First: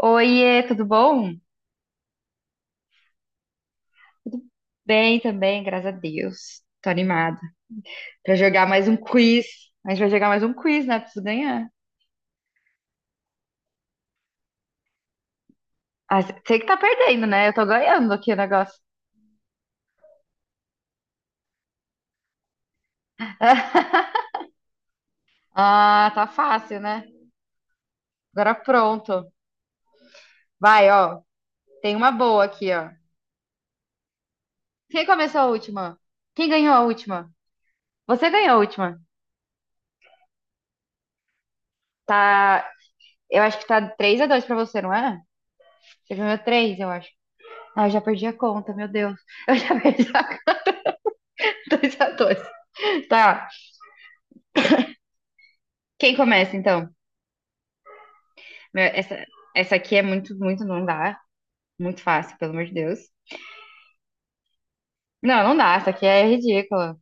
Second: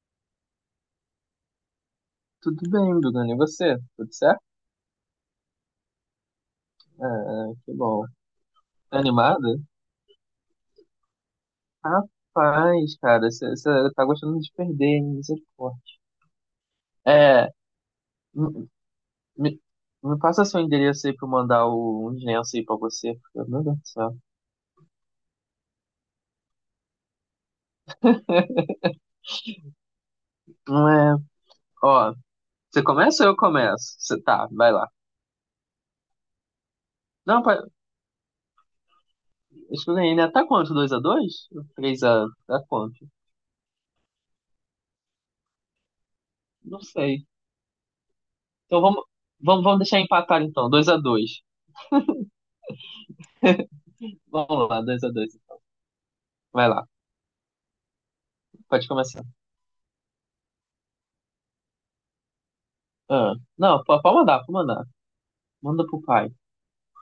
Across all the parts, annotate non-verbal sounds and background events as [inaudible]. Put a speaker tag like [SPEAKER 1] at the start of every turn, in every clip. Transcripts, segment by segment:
[SPEAKER 1] Oiê, tudo bom?
[SPEAKER 2] Tudo bem, Bruno, e você? Tudo certo?
[SPEAKER 1] Tudo bem também, graças a Deus. Tô animada
[SPEAKER 2] Ah, que bom.
[SPEAKER 1] pra jogar mais um
[SPEAKER 2] Tá
[SPEAKER 1] quiz.
[SPEAKER 2] animada?
[SPEAKER 1] A gente vai jogar mais um quiz, né? Preciso ganhar.
[SPEAKER 2] Rapaz, cara, você tá gostando de perder, hein? Misericórdia.
[SPEAKER 1] Ah, sei que tá perdendo, né?
[SPEAKER 2] É,
[SPEAKER 1] Eu tô ganhando aqui o
[SPEAKER 2] me,
[SPEAKER 1] negócio.
[SPEAKER 2] me me passa seu endereço aí pra eu mandar uns lenços aí pra você, porque, Meu Deus do
[SPEAKER 1] [laughs]
[SPEAKER 2] céu.
[SPEAKER 1] Ah, tá fácil, né? Agora pronto.
[SPEAKER 2] Não
[SPEAKER 1] Vai,
[SPEAKER 2] é.
[SPEAKER 1] ó. Tem uma
[SPEAKER 2] Ó,
[SPEAKER 1] boa aqui,
[SPEAKER 2] você
[SPEAKER 1] ó.
[SPEAKER 2] começa ou eu começo? Vai lá.
[SPEAKER 1] Quem começou a última? Quem ganhou a última?
[SPEAKER 2] Não,
[SPEAKER 1] Você ganhou a última.
[SPEAKER 2] acho que eu ganhei, né? Tá quanto? 2-2? Três a? Tá
[SPEAKER 1] Tá.
[SPEAKER 2] quanto?
[SPEAKER 1] Eu acho que tá 3 a 2 pra você, não é? Você ganhou três,
[SPEAKER 2] Não
[SPEAKER 1] eu acho.
[SPEAKER 2] sei.
[SPEAKER 1] Ah, eu já perdi a conta,
[SPEAKER 2] Então
[SPEAKER 1] meu
[SPEAKER 2] vamos,
[SPEAKER 1] Deus. [laughs] Eu
[SPEAKER 2] vamos, vamos
[SPEAKER 1] já
[SPEAKER 2] deixar
[SPEAKER 1] perdi a
[SPEAKER 2] empatar
[SPEAKER 1] conta.
[SPEAKER 2] então. Dois a dois.
[SPEAKER 1] 2 a 2. Tá.
[SPEAKER 2] [laughs] Vamos lá, dois a dois.
[SPEAKER 1] Quem começa,
[SPEAKER 2] Vai lá,
[SPEAKER 1] então? Meu,
[SPEAKER 2] pode
[SPEAKER 1] Essa,
[SPEAKER 2] começar.
[SPEAKER 1] essa aqui é muito, muito, não dá. Muito fácil, pelo amor de Deus.
[SPEAKER 2] Ah, não, pode mandar, pode mandar.
[SPEAKER 1] Não, não dá.
[SPEAKER 2] Manda
[SPEAKER 1] Essa
[SPEAKER 2] pro
[SPEAKER 1] aqui é
[SPEAKER 2] pai.
[SPEAKER 1] ridícula.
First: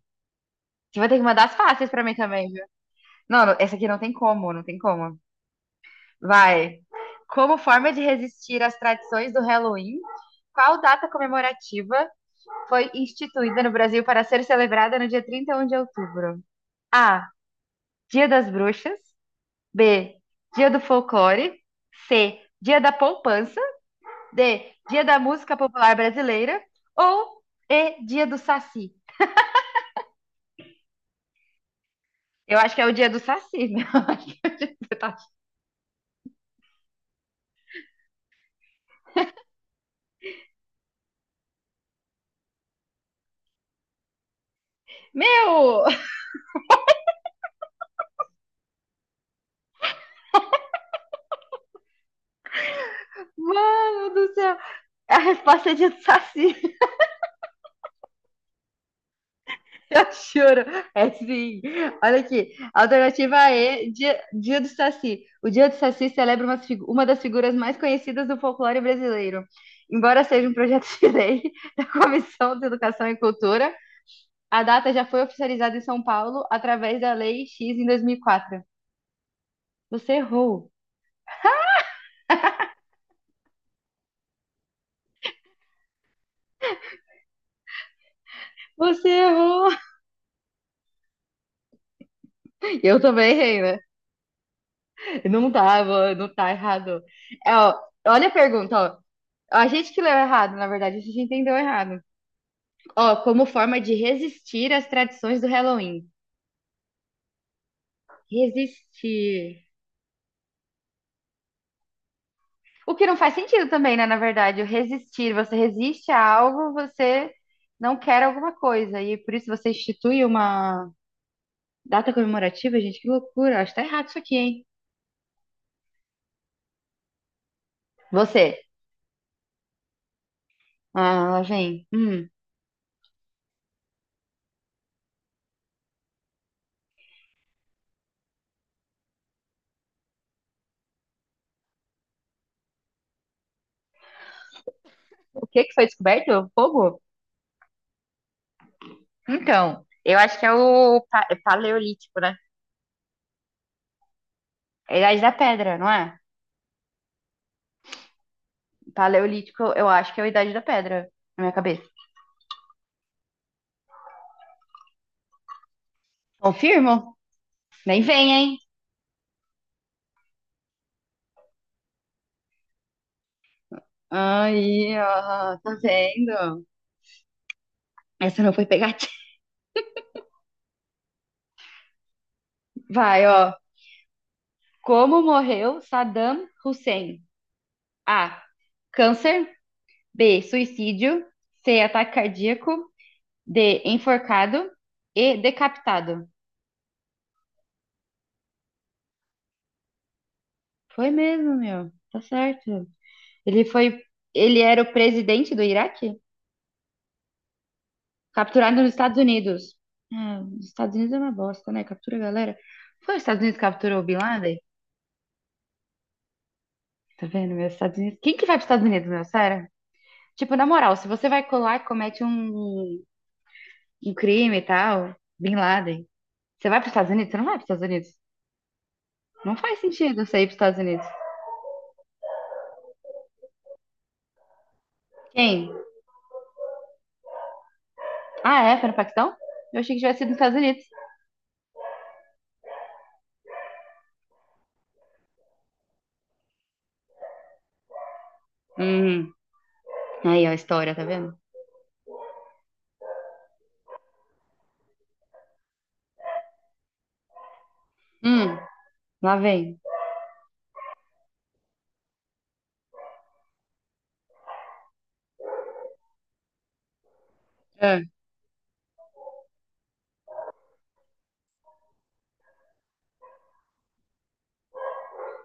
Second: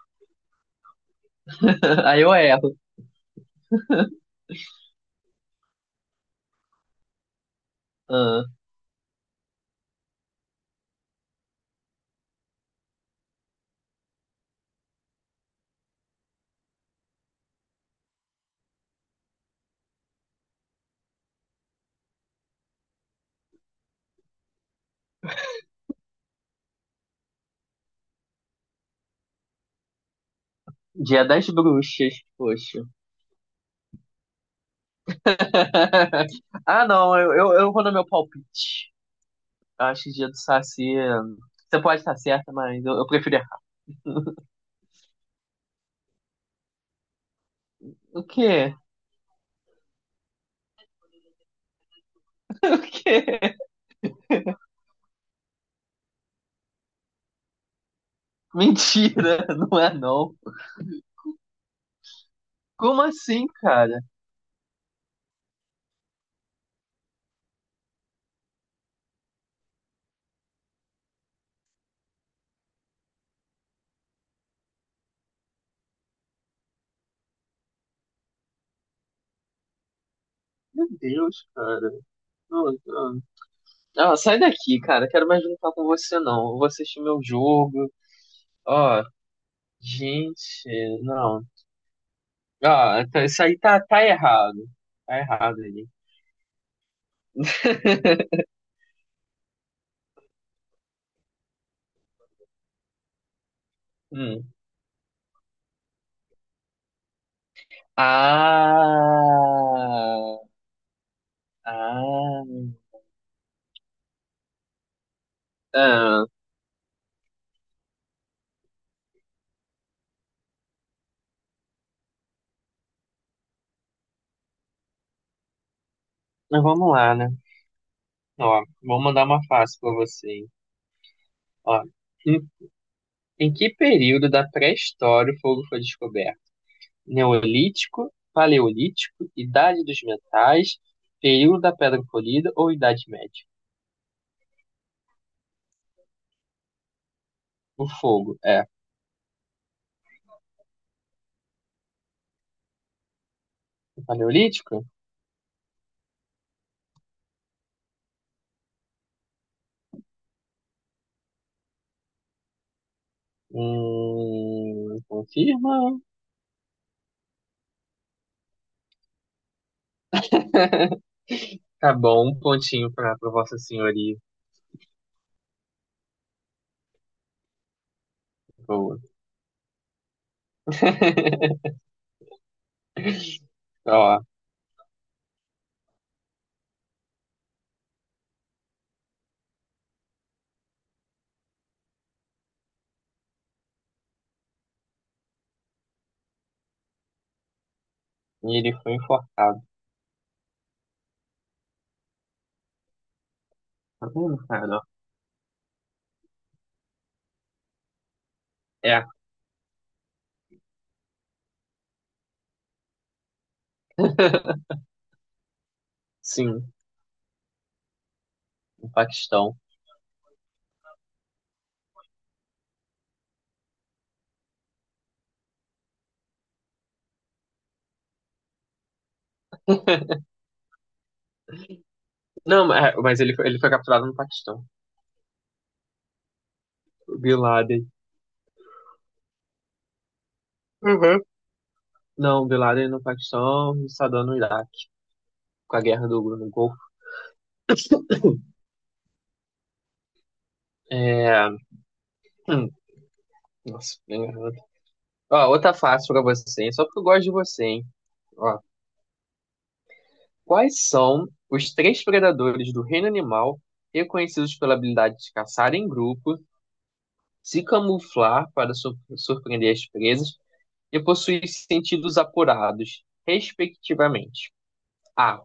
[SPEAKER 1] Você vai ter que mandar as fáceis pra
[SPEAKER 2] [laughs]
[SPEAKER 1] mim
[SPEAKER 2] Aí eu
[SPEAKER 1] também, viu?
[SPEAKER 2] erro.
[SPEAKER 1] Não, não, essa aqui não tem como, não tem como. Vai. Como forma de
[SPEAKER 2] Ah,
[SPEAKER 1] resistir às tradições do Halloween, qual data comemorativa foi instituída no Brasil para ser celebrada no dia 31 de outubro? A. Dia das Bruxas. B. Dia do Folclore. C. Dia da Poupança. D. Dia da Música Popular Brasileira. Ou E. Dia do Saci.
[SPEAKER 2] dia das bruxas,
[SPEAKER 1] Eu acho que
[SPEAKER 2] poxa.
[SPEAKER 1] é o dia do Saci, meu. [laughs] Eu acho que é o dia do Saci.
[SPEAKER 2] [laughs] Ah, não, eu vou no meu palpite. Eu acho que dia do Saci. Você pode estar certa, mas eu prefiro errar.
[SPEAKER 1] Meu!
[SPEAKER 2] O quê? O quê? [laughs]
[SPEAKER 1] Mano do céu! É, a resposta é dia do Saci. [laughs]
[SPEAKER 2] Mentira, não é
[SPEAKER 1] Eu
[SPEAKER 2] não.
[SPEAKER 1] juro. É sim. Olha aqui.
[SPEAKER 2] Como
[SPEAKER 1] Alternativa
[SPEAKER 2] assim,
[SPEAKER 1] E,
[SPEAKER 2] cara?
[SPEAKER 1] dia do Saci. O dia do Saci celebra uma das figuras mais conhecidas do folclore brasileiro. Embora seja um projeto de lei [laughs] da Comissão de Educação e Cultura, a data já foi oficializada em São Paulo através da Lei X em 2004. Você errou.
[SPEAKER 2] Meu Deus, cara. Não, não. Ah, sai daqui, cara. Quero mais brincar com você, não. Eu vou assistir meu jogo. Ó,
[SPEAKER 1] Você errou.
[SPEAKER 2] gente, não.
[SPEAKER 1] [laughs] Eu
[SPEAKER 2] Ah, então
[SPEAKER 1] também
[SPEAKER 2] isso aí
[SPEAKER 1] errei, né?
[SPEAKER 2] tá errado. Tá
[SPEAKER 1] Não
[SPEAKER 2] errado ali.
[SPEAKER 1] tava, não tá errado. É, ó, olha
[SPEAKER 2] [laughs]
[SPEAKER 1] a pergunta, ó. A gente que leu errado, na verdade, a gente entendeu errado. Ó, como forma de
[SPEAKER 2] Hum.
[SPEAKER 1] resistir às tradições do Halloween. Resistir.
[SPEAKER 2] Ah, ah,
[SPEAKER 1] O que não faz sentido também, né? Na verdade, o resistir. Você resiste a
[SPEAKER 2] ah.
[SPEAKER 1] algo, você não quer alguma coisa. E por isso você institui uma, data comemorativa, gente, que loucura. Acho que tá errado isso aqui, hein?
[SPEAKER 2] Mas vamos lá, né? Ó,
[SPEAKER 1] Você.
[SPEAKER 2] vou mandar uma fácil pra você, hein?
[SPEAKER 1] Ah, lá
[SPEAKER 2] Ó,
[SPEAKER 1] vem. Hum.
[SPEAKER 2] em, em que período da pré-história o fogo foi descoberto? Neolítico, Paleolítico, Idade dos Metais, período da Pedra Polida ou Idade Média?
[SPEAKER 1] O que que foi descoberto? Fogo?
[SPEAKER 2] O fogo é
[SPEAKER 1] Então, eu acho que é paleolítico, né?
[SPEAKER 2] o Paleolítico?
[SPEAKER 1] É a Idade da Pedra, não é? Paleolítico, eu acho que é a Idade da Pedra, na minha cabeça.
[SPEAKER 2] Confirma.
[SPEAKER 1] Confirmo? Nem vem, hein?
[SPEAKER 2] [laughs] Tá bom, um pontinho pra Vossa Senhoria.
[SPEAKER 1] Aí, ó, tá vendo? Essa não foi
[SPEAKER 2] Boa.
[SPEAKER 1] pegativa.
[SPEAKER 2] [laughs]
[SPEAKER 1] Vai, ó.
[SPEAKER 2] Ó,
[SPEAKER 1] Como morreu Saddam Hussein? A. Câncer. B. Suicídio. C. Ataque cardíaco. De enforcado e decapitado.
[SPEAKER 2] e ele foi enforcado.
[SPEAKER 1] Foi mesmo, meu. Tá certo. Ele foi.
[SPEAKER 2] Tá vendo,
[SPEAKER 1] Ele
[SPEAKER 2] cara?
[SPEAKER 1] era o presidente do Iraque? Capturado nos
[SPEAKER 2] É,
[SPEAKER 1] Estados Unidos. É, os Estados Unidos é uma bosta, né? Captura a galera. Foi os Estados Unidos que capturou o Bin Laden?
[SPEAKER 2] [laughs] sim,
[SPEAKER 1] Tá vendo, meu? Os Estados Unidos. Quem que vai pros Estados
[SPEAKER 2] no
[SPEAKER 1] Unidos, meu?
[SPEAKER 2] Paquistão.
[SPEAKER 1] Sério? Tipo, na moral, se você vai colar e comete um crime e tal, Bin Laden, você vai pros Estados Unidos? Você não vai pros Estados Unidos. Não faz sentido você ir pros Estados Unidos.
[SPEAKER 2] Não, mas ele foi capturado no Paquistão.
[SPEAKER 1] Quem?
[SPEAKER 2] O Bin Laden.
[SPEAKER 1] Ah, é? Foi no Paquistão? Eu achei que tivesse sido nos Estados Unidos.
[SPEAKER 2] Uhum. Não, o Bin Laden no Paquistão e o Saddam no Iraque, com a guerra do no Golfo.
[SPEAKER 1] Hum. Aí, ó, a história, tá vendo?
[SPEAKER 2] É. hum, Nossa, bem garoto. Ó, outra fácil pra você, hein? Só porque eu gosto de você, hein?
[SPEAKER 1] Hum,
[SPEAKER 2] Ó,
[SPEAKER 1] lá vem.
[SPEAKER 2] quais são os três predadores do reino animal reconhecidos pela habilidade de caçar em grupo, se
[SPEAKER 1] É.
[SPEAKER 2] camuflar para surpreender as presas e possuir sentidos apurados, respectivamente. A.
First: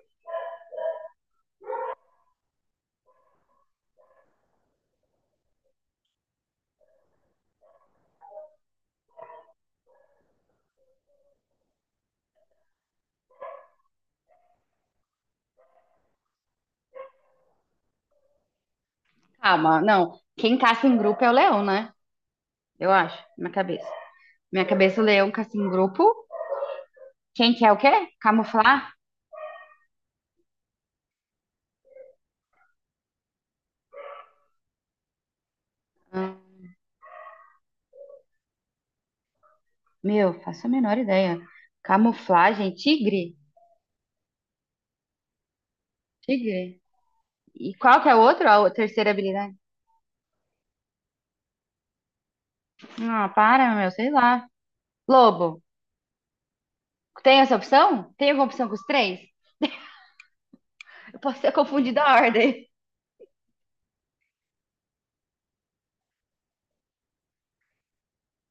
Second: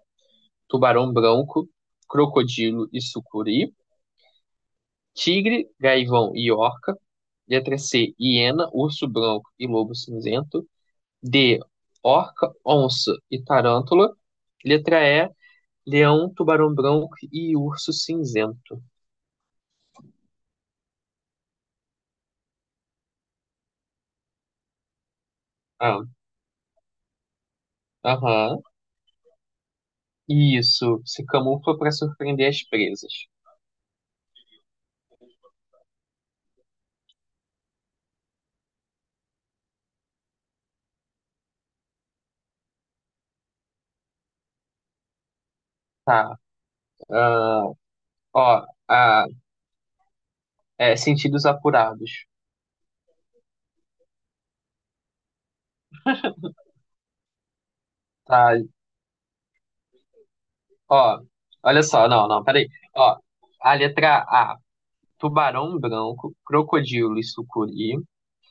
[SPEAKER 2] Tubarão branco, crocodilo e sucuri. Tigre, gaivão e orca. Letra C. Hiena, urso branco e lobo cinzento. D. Orca, onça e tarântula. Letra E. Leão, tubarão branco e urso cinzento.
[SPEAKER 1] Calma, não. Quem caça em grupo é o leão, né? Eu acho, na minha cabeça. Minha cabeça, o leão caça em
[SPEAKER 2] Ah,
[SPEAKER 1] grupo. Quem quer o quê?
[SPEAKER 2] aham.
[SPEAKER 1] Camuflar?
[SPEAKER 2] Isso. Se camufla para surpreender as presas.
[SPEAKER 1] Ah, meu, faço a menor ideia. Camuflagem, tigre?
[SPEAKER 2] Tá.
[SPEAKER 1] Tigre.
[SPEAKER 2] Ah,
[SPEAKER 1] E qual que é o outro? A
[SPEAKER 2] Ó,
[SPEAKER 1] o- terceira
[SPEAKER 2] ah,
[SPEAKER 1] habilidade?
[SPEAKER 2] é, sentidos apurados.
[SPEAKER 1] Ah, para, meu, sei lá. Lobo. Tem essa opção? Tem alguma
[SPEAKER 2] Tá,
[SPEAKER 1] opção com os três? Eu
[SPEAKER 2] ó,
[SPEAKER 1] posso ter
[SPEAKER 2] olha
[SPEAKER 1] confundido
[SPEAKER 2] só,
[SPEAKER 1] a
[SPEAKER 2] não, não,
[SPEAKER 1] ordem.
[SPEAKER 2] peraí. Ó, a letra A, tubarão branco, crocodilo e sucuri.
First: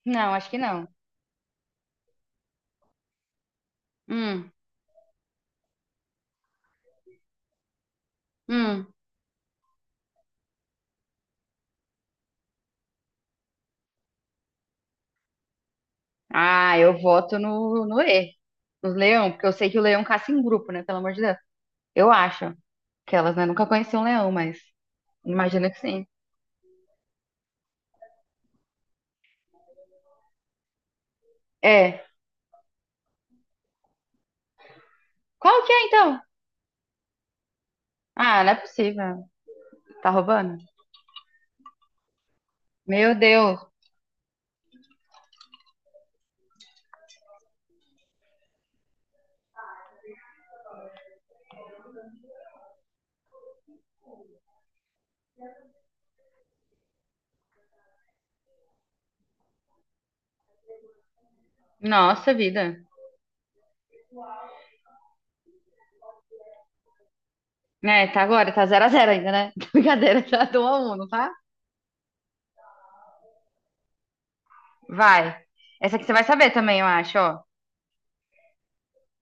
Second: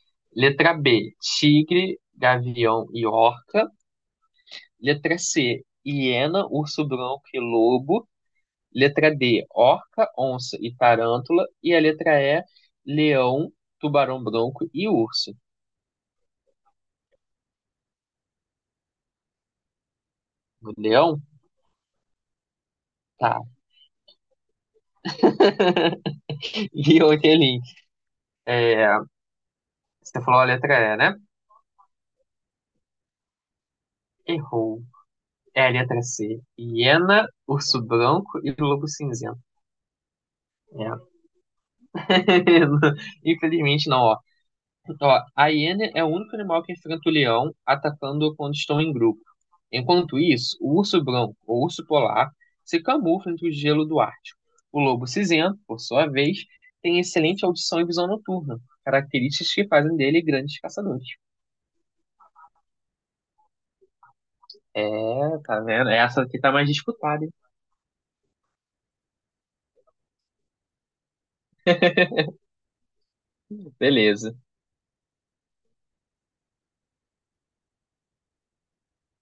[SPEAKER 1] Não, acho que
[SPEAKER 2] Letra
[SPEAKER 1] não.
[SPEAKER 2] B, tigre, gavião e orca.
[SPEAKER 1] Hum,
[SPEAKER 2] Letra C, hiena, urso branco e lobo.
[SPEAKER 1] hum.
[SPEAKER 2] Letra D, orca, onça e tarântula. E a letra E, leão, tubarão branco e urso.
[SPEAKER 1] Ah, eu voto no E, no leão, porque eu sei que o leão caça em grupo, né? Pelo amor de
[SPEAKER 2] Leão?
[SPEAKER 1] Deus. Eu acho que elas,
[SPEAKER 2] Tá.
[SPEAKER 1] né, nunca conheciam um leão, mas imagino que sim.
[SPEAKER 2] [laughs] E o link. É, você falou a letra E, né?
[SPEAKER 1] É.
[SPEAKER 2] Errou.
[SPEAKER 1] Qual
[SPEAKER 2] É,
[SPEAKER 1] que é,
[SPEAKER 2] letra
[SPEAKER 1] então?
[SPEAKER 2] C. Hiena, urso branco
[SPEAKER 1] Ah, não é
[SPEAKER 2] e lobo
[SPEAKER 1] possível.
[SPEAKER 2] cinzento.
[SPEAKER 1] Tá roubando?
[SPEAKER 2] É. [laughs]
[SPEAKER 1] Meu Deus.
[SPEAKER 2] Infelizmente não, ó. Ó, a hiena é o único animal que enfrenta o leão, atacando-o quando estão em grupo. Enquanto isso, o urso branco, ou urso polar, se camufla entre o gelo do Ártico. O lobo cinzento, por sua vez, tem excelente audição e visão noturna, características que fazem dele grandes caçadores.
[SPEAKER 1] Nossa vida.
[SPEAKER 2] É, tá vendo? Essa aqui tá mais disputada, hein?
[SPEAKER 1] É, tá agora, tá zero a 0 ainda, né? [laughs] Brincadeira, tá 1 a 1, não tá?
[SPEAKER 2] Beleza.
[SPEAKER 1] Vai. Essa aqui você vai saber também, eu acho, ó.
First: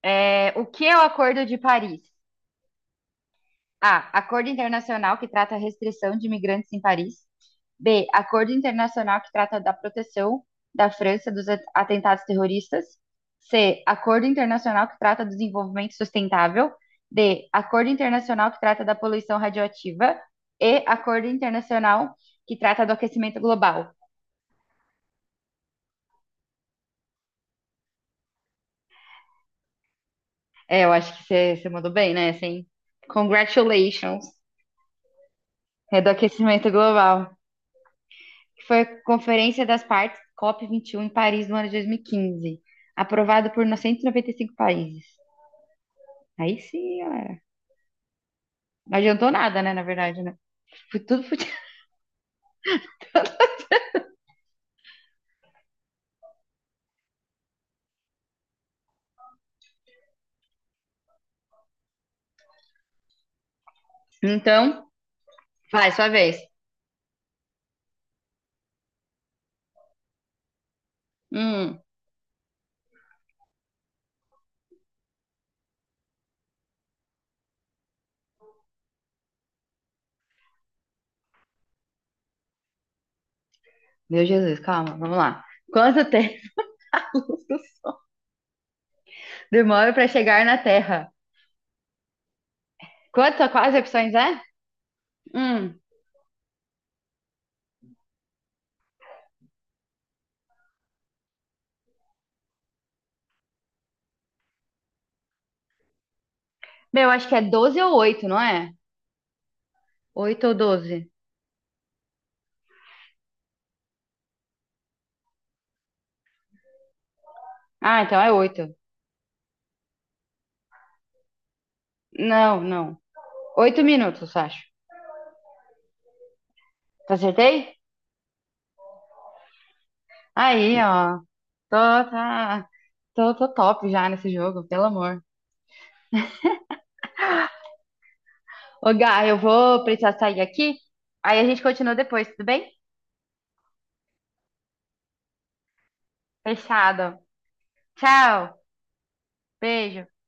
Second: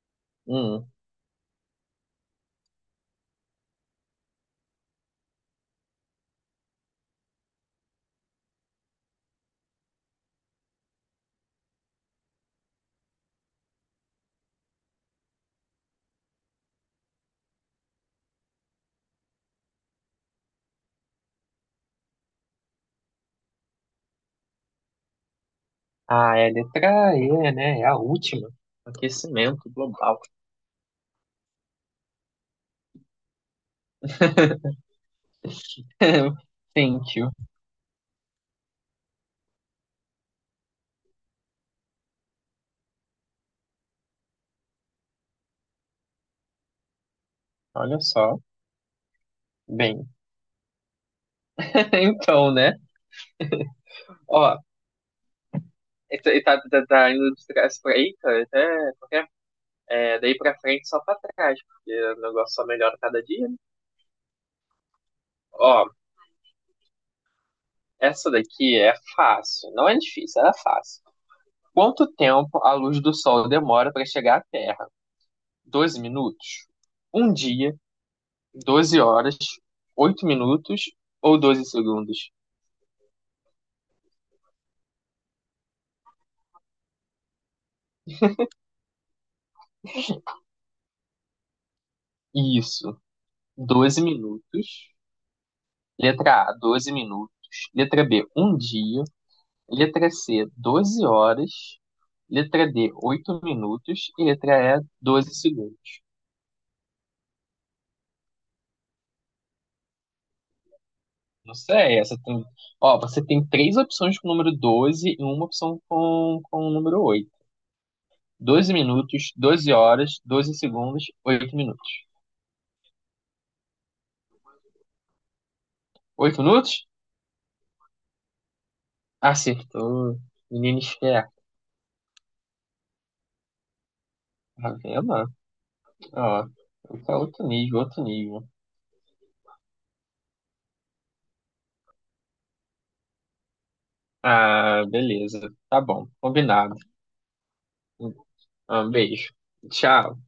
[SPEAKER 1] É, o que
[SPEAKER 2] Hum.
[SPEAKER 1] é o Acordo de Paris? A. Acordo internacional que trata a restrição de imigrantes em Paris. B. Acordo internacional que trata da proteção da França dos atentados terroristas. C. Acordo internacional que trata do desenvolvimento sustentável. D. Acordo internacional que trata da poluição radioativa. E. Acordo internacional que trata do aquecimento global.
[SPEAKER 2] Ah, é a letra E, né? É a última. Aquecimento global.
[SPEAKER 1] É, eu acho que você mandou bem, né? Assim, congratulations. É do
[SPEAKER 2] [laughs]
[SPEAKER 1] aquecimento global,
[SPEAKER 2] Thank you.
[SPEAKER 1] que foi a Conferência das Partes COP21 em Paris no ano de 2015, aprovado por 195 países. Aí sim, galera.
[SPEAKER 2] Olha só.
[SPEAKER 1] Não adiantou nada, né, na
[SPEAKER 2] Bem,
[SPEAKER 1] verdade, né? Foi tudo fudido.
[SPEAKER 2] [laughs] então, né? Ó, e tá tá indo de trás pra aí, cara, até porque é, daí pra frente só pra trás, porque o negócio só melhora cada dia, né?
[SPEAKER 1] Então,
[SPEAKER 2] Ó,
[SPEAKER 1] vai, sua vez.
[SPEAKER 2] essa daqui é fácil. Não é difícil, ela é fácil.
[SPEAKER 1] Hum,
[SPEAKER 2] Quanto tempo a luz do sol demora pra chegar à Terra? 12 minutos? Um dia, 12 horas, 8 minutos ou 12 segundos?
[SPEAKER 1] meu Jesus, calma, vamos lá. Quanto tempo [laughs] do Sol demora para chegar na Terra?
[SPEAKER 2] Isso.
[SPEAKER 1] Quanto, quais
[SPEAKER 2] doze
[SPEAKER 1] opções é?
[SPEAKER 2] minutos.
[SPEAKER 1] Hum,
[SPEAKER 2] Letra A, 12 minutos. Letra B, um dia. Letra C, 12 horas. Letra D, 8 minutos. E letra E, 12 segundos.
[SPEAKER 1] meu, acho que é 12 ou 8, não é? 8 ou 12?
[SPEAKER 2] Não sei, essa tem. Ó, você tem três opções com o número 12 e uma opção com, o número oito.
[SPEAKER 1] Ah, então é
[SPEAKER 2] Doze
[SPEAKER 1] 8.
[SPEAKER 2] minutos, 12 horas, 12 segundos, oito minutos.
[SPEAKER 1] Não, não. 8 minutos, acho.
[SPEAKER 2] Oito minutos?
[SPEAKER 1] Acertei?
[SPEAKER 2] Acertou.
[SPEAKER 1] Aí,
[SPEAKER 2] Menino
[SPEAKER 1] ó.
[SPEAKER 2] esperto.
[SPEAKER 1] Tô, tá, tô top já nesse jogo,
[SPEAKER 2] Tá
[SPEAKER 1] pelo amor.
[SPEAKER 2] vendo? Ó, outro nível, outro nível.
[SPEAKER 1] Ô, Gá, eu vou precisar sair aqui. Aí a gente continua depois, tudo bem?
[SPEAKER 2] Ah, beleza. Tá bom. Combinado.
[SPEAKER 1] Fechado. Tchau.
[SPEAKER 2] Um beijo.
[SPEAKER 1] Beijo.
[SPEAKER 2] Tchau.